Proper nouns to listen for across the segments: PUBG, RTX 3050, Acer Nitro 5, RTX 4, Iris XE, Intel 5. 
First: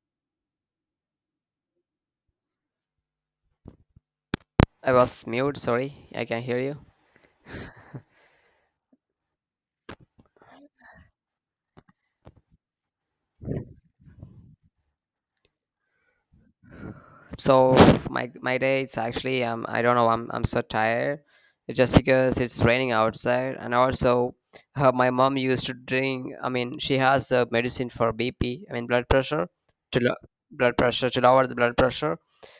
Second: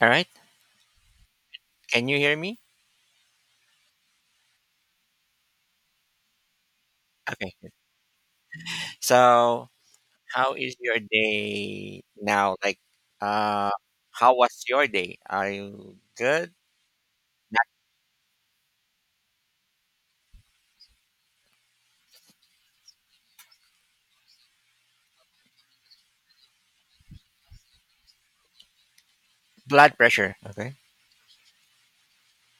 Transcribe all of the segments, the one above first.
All right. Can you hear me? I was mute. Sorry, I can hear you. Okay. So, how is your day now? Like, uh, how was your day? Are you good? Not So my day, it's actually I don't know. I'm so tired. It's just because it's raining outside, and also my mom used to drink. I mean, she has a medicine for BP. I mean, blood pressure blood to lo- pressure. Okay. blood pressure to lower the blood pressure.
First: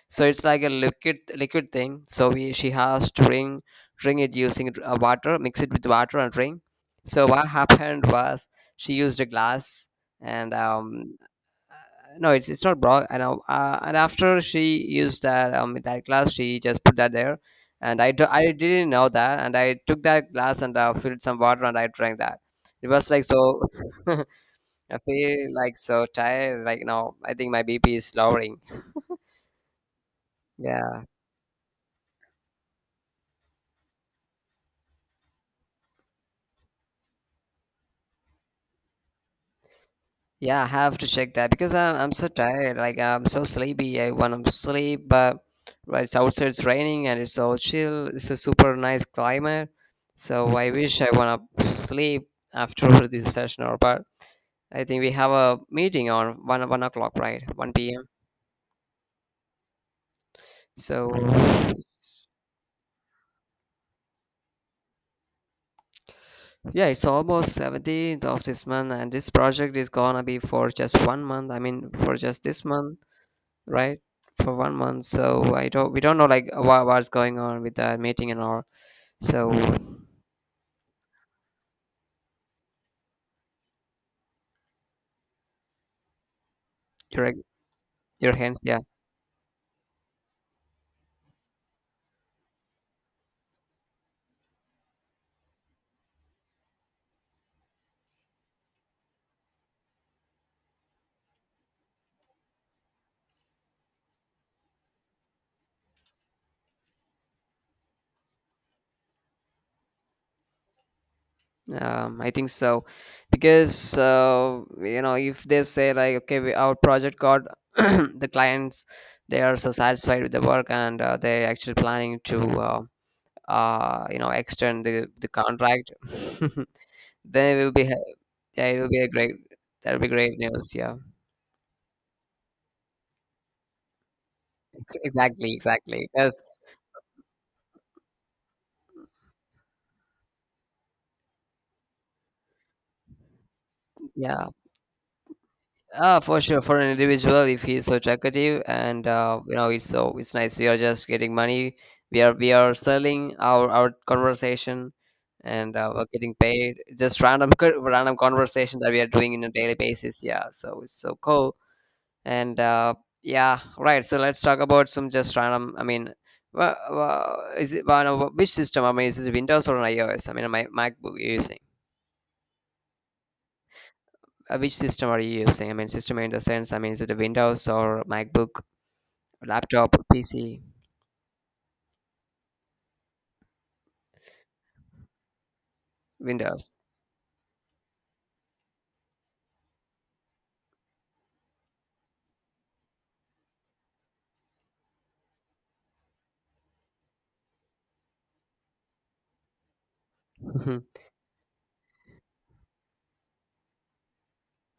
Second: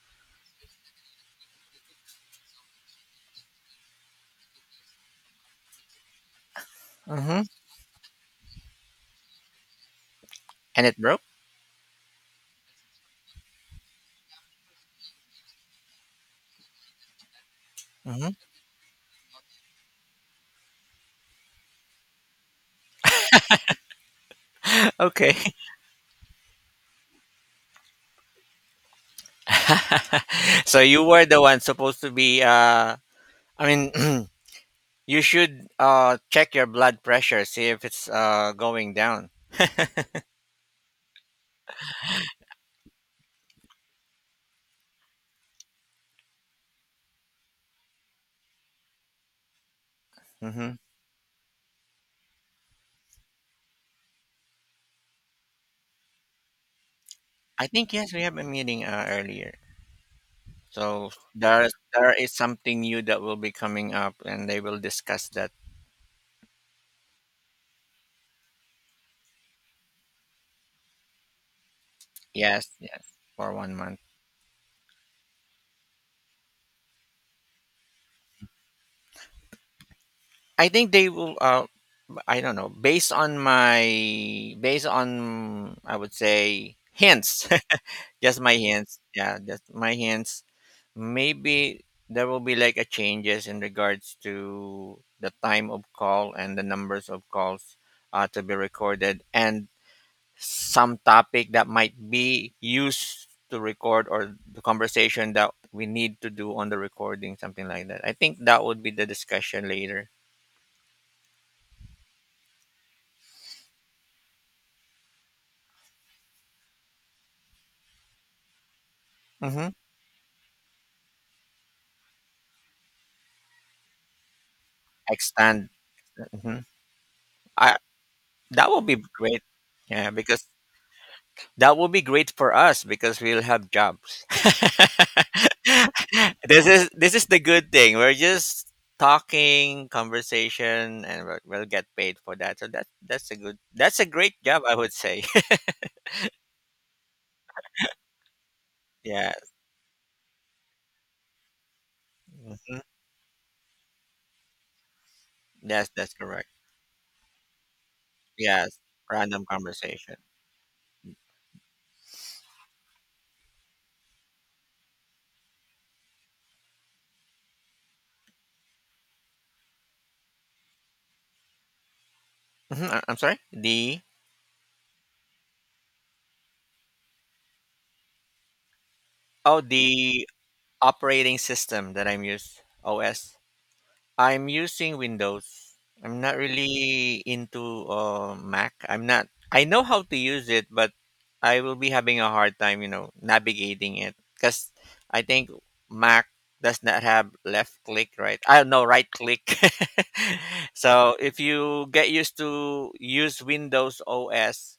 So it's like a liquid thing. So we she has to drink it using water, mix it with water and drink. So Mm-hmm. what happened was she used a glass and And it broke. no, it's not bra and after she used that glass, she just put that there. And Mm-hmm. I didn't know that, and I took that glass and filled some water and I drank that. It was like so, I Okay. feel like so tired. Like now I think my BP is lowering. So Yeah. you were the one supposed to be. I mean, you should check your blood pressure, see if it's going down. Yeah, I have to check that because I'm so tired. Like I'm so sleepy. I want to sleep, but well, it's outside, it's raining, and it's all chill. It's a super nice climate, so Mm-hmm. I wanna sleep after this session. Or but I think we have a meeting on one o'clock, right? I One think p.m. yes, we have a meeting earlier. So So there it's- is something new that will be coming up, and they will discuss that. yeah, it's almost 17th of this month, and this project is gonna be for just 1 month. I mean, for just this Yes, month. yes, for one Right, month. for 1 month. So I don't we don't know like what's going on with that meeting and all. So I think they will. I don't know. Based on I would say your hints, your just my hands, yeah. hints. Yeah, just my hints. Maybe there will be like a changes in regards to the time of call and the numbers of calls to be recorded, and some topic that might be used to record or the conversation that we need to do on the recording, something like that. I think that would be the discussion later. I think so because you know, if they say like, okay, our project got the clients, they are Mm-hmm. so satisfied with the work, and they actually planning to you know, extend the Extend. contract. Hmm. then it will I be ha- Yeah, That it would will be be a great great. that'll be Yeah, great because news, yeah. that would be great for us because we'll have jobs. Exactly, because This is the good thing. We're just talking, conversation, and we'll get paid for that. So that that's a good that's a great yeah. job, I would say. Ah, for sure, for an individual, if he's so talkative and, Yeah. You know, it's so, it's nice. We are just getting money. We are Mm-hmm. selling our conversation, and Yes, we're that's getting correct. paid. Just random conversation Yes, that we are doing in random a daily conversation. basis. Yeah, so it's so cool. And yeah, right. So let's talk about some, just random. I mean, wha wha- is it wha- no, which system? I mean, is it Windows or an iOS? I mean, my MacBook you're using. Mhm, I'm sorry. The Which system are you using? I mean, system in the sense, I mean, is it a Windows or MacBook? oh, Laptop, the PC, operating system that I'm used OS. I'm using Windows. I'm not Windows. really into Mac. I'm not. I know how to use it, but I will be having a hard time, you know, navigating it because I think Mac does not have left click, right? I don't know, right click. Mhm. So if you get used to use Windows OS,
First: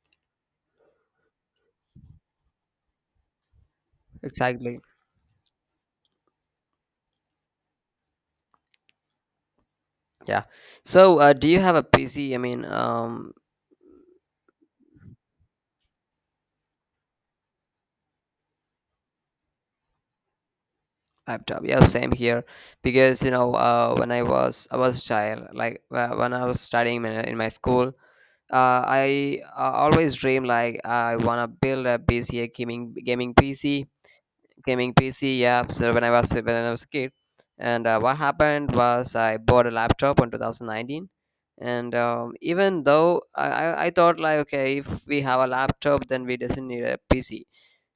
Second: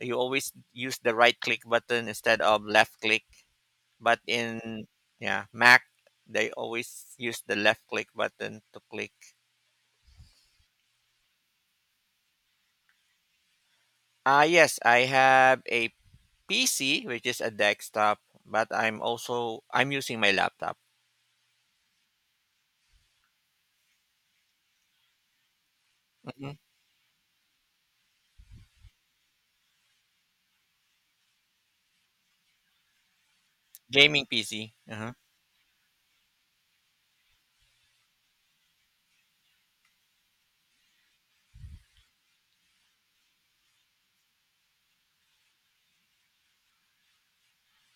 you always use the right click button instead of left click. But Exactly. in yeah, Mac they always use the left click button to click. Yeah. So, do you have a PC? I mean, Ah yes, I have a PC which is a desktop, but I'm using my laptop. laptop. Yeah, same here. Because, you know, when I was a child, like, when I Mhm. was studying in my school, I, always dream like I wanna build a PC, gaming PC, Gaming PC. gaming Uh-huh. PC apps, when I was a kid. And what happened was I bought a laptop in 2019, and even though I thought like, okay, if we have a laptop then we doesn't need a PC.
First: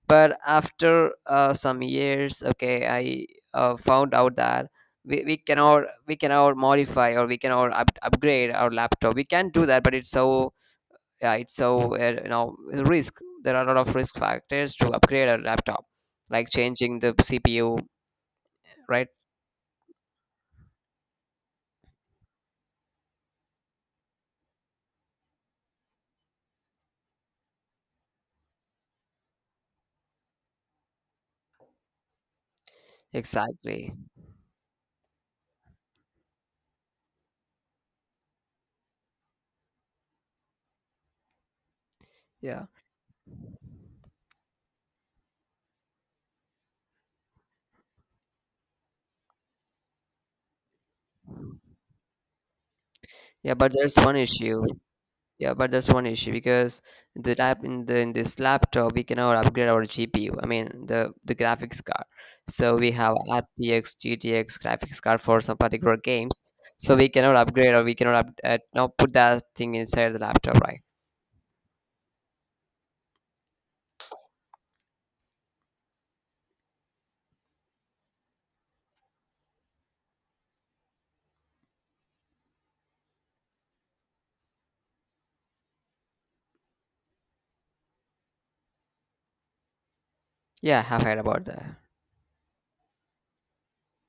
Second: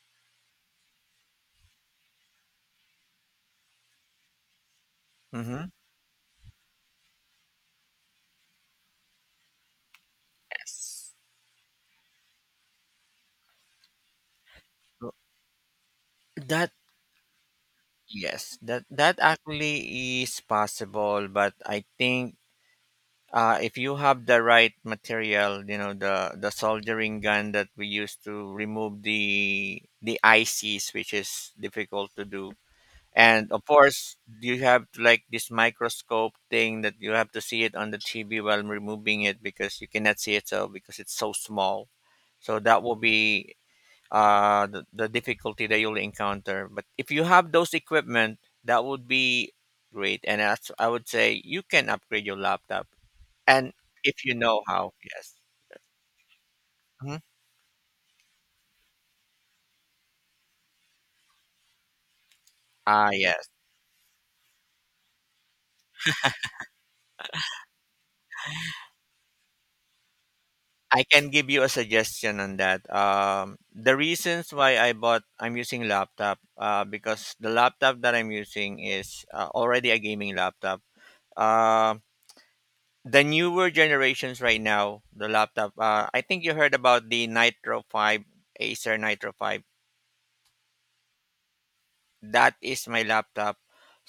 But after some years, okay, I found out that Mhm. We cannot modify, or we cannot upgrade our laptop. We can do that, but it's so. Yes. Right. So, you know, risk there are a lot of risk factors to So upgrade a laptop, like That changing the CPU, yes, that right? that actually is possible, but I think if you have the right material, you know the soldering gun that we use to remove the ICs, which is difficult to do. And of Exactly. course, you have like this microscope thing that you have to see it on the TV while removing it because you cannot see it so because it's so small. So yeah that will be the difficulty that you'll encounter. But if you have those equipment, that would be great. And as I would say you can upgrade your laptop yeah but and there's one if you issue know how, yes. yeah, but there's one issue because Mhm. the lap in the in this laptop we cannot upgrade our GPU, I mean the graphics card. So we Ah, have yes. RTX, GTX graphics card for some particular games. So we cannot upgrade, or we cannot not put that thing inside the laptop, right? I can give you a suggestion on that. The reasons why I'm using laptop, because the laptop that I'm using is already a gaming laptop. Uh, the newer generations right now, the laptop, I think you heard about the Nitro 5, Acer Nitro 5. Yeah, I've heard about that. That is my laptop.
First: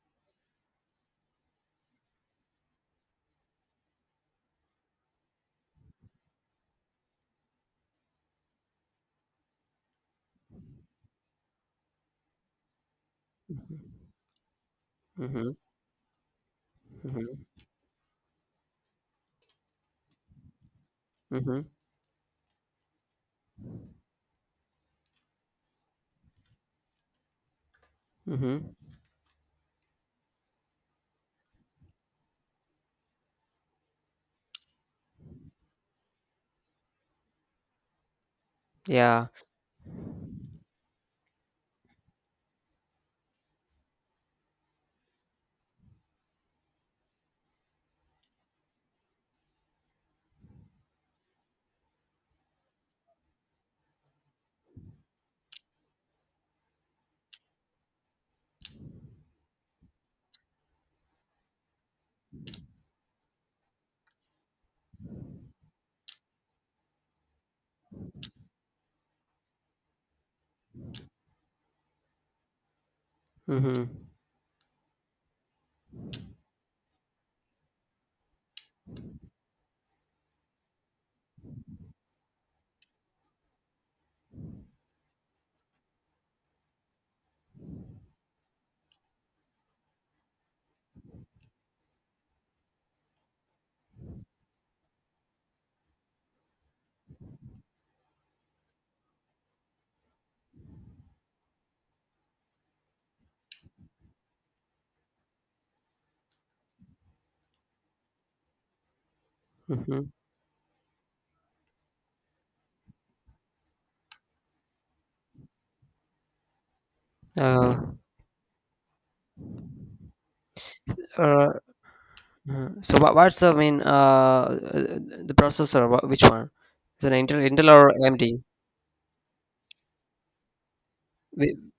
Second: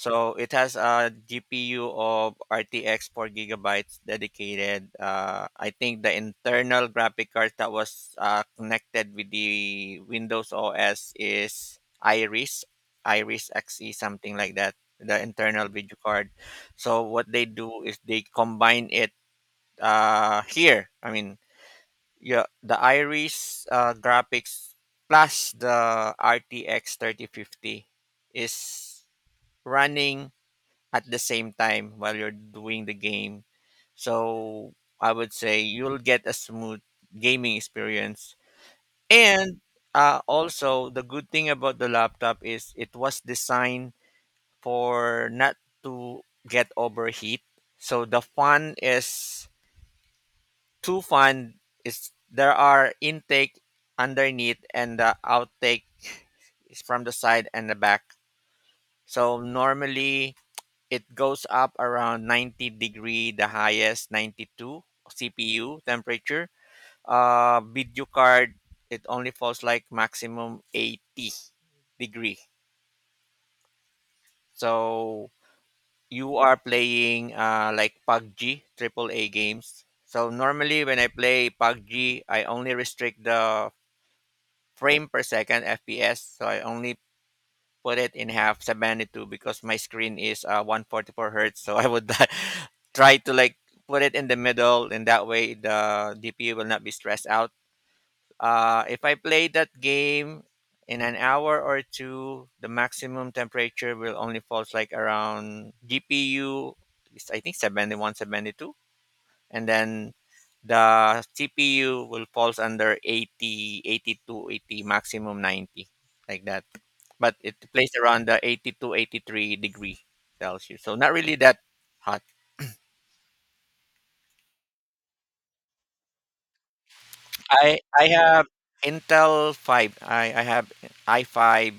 So it has a GPU of RTX 4 gigabytes dedicated. I think the internal graphic card that was connected with the Windows OS is Iris, Iris XE, something like that, the Mhm. internal video card. So what Mhm. they do is they combine it here. I mean, Mhm. yeah the iris graphics plus the rtx 3050 Mhm. is running at the same time while you're doing the game so I would say you'll get a smooth gaming experience Yeah. and also the good thing about the laptop is it was designed for not to get overheat so the fan is to fund is there are intake underneath and the outtake is from the side and the back. So normally it goes up around 90 degree, the highest 92 CPU temperature. Video card it only falls like maximum 80 degree. Mhm. So you are playing like PUBG, triple A games. So normally when I play PUBG, I only restrict the frame per second FPS. So I only put it in half 72 because my screen is 144 hertz. So I would try to like put it in the middle, and that way the DPU will not be stressed out. If I play that game in an hour or two, the maximum temperature will only falls like around GPU. Is I think 71, 72 and Mhm. then the CPU will falls under 80, 82, 80 maximum 90, like that. But it Uh, plays around the 82, 83 degree Celsius. So not really uh, that hot. mhm. So what's the mean, the processor? Which one? Is it Intel or I AMD? have Intel 5. I have i5,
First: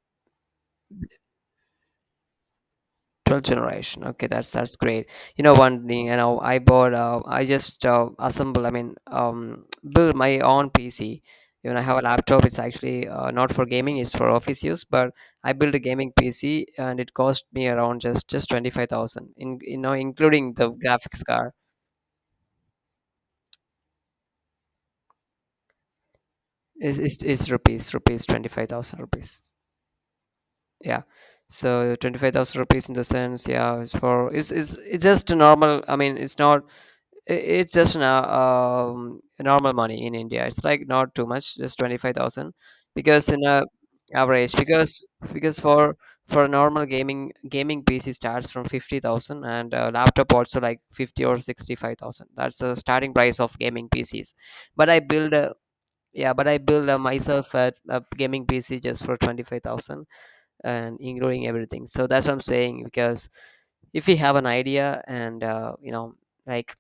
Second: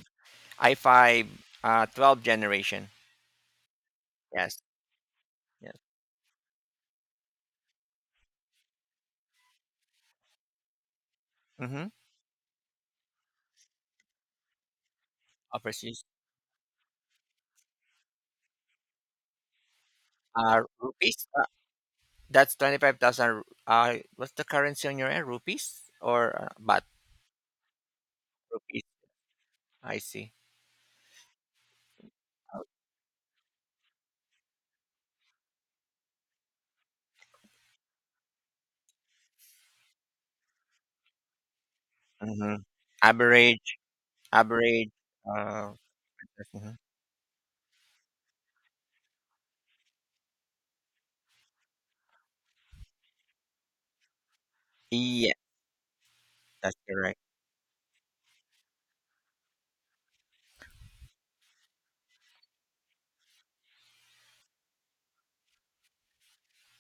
i5 12 generation. 12th generation, okay, that's Yes. Great. You know, Yes. one thing, you know, I bought, I just assemble I mean build my own PC. Even I Mm-hmm. have a laptop, it's actually not for gaming, it's for office use, but I built a Overseas. gaming PC and it cost me around just 25,000 in, you know, including the graphics Rupees. Card. That's 25,000. What's the currency on your end? Rupees or baht? Is rupees Rupees. 25,000 rupees. I see. Yeah. So 25,000 rupees in the sense, yeah, it's for, it's just a normal, I mean, it's not. I- it's just an, normal money in India. It's like not too much, just 25,000. Hmm. Because in a Average, average, average. because Uh, for a mhm. normal gaming PC starts from 50,000, and a laptop also like 50 or 65,000. That's the starting price of gaming PCs. But I Yeah, build a Yeah, but I that's build, correct. myself a gaming PC just for 25,000 and including everything. So that's what I'm saying because if we have an idea, and, you know, like,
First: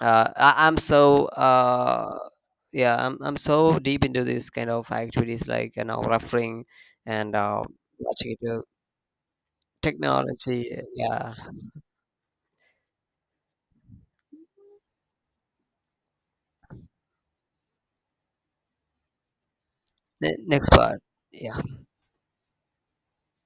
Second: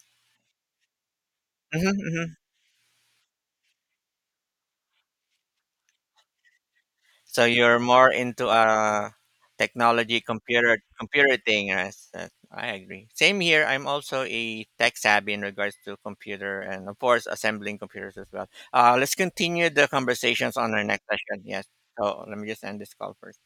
I'm so, Hmm. Hmm. yeah, I'm so deep into this kind of activities, like, you know, referring and, So you're more watching into it, technology, technology. computer, Yeah. computer thing. Yes, that, I agree. Same here. I'm also a tech savvy in regards to computer and of course assembling computers as well. Let's continue the conversations Next on our part, next session. yeah. Yes. So let me just end this call first.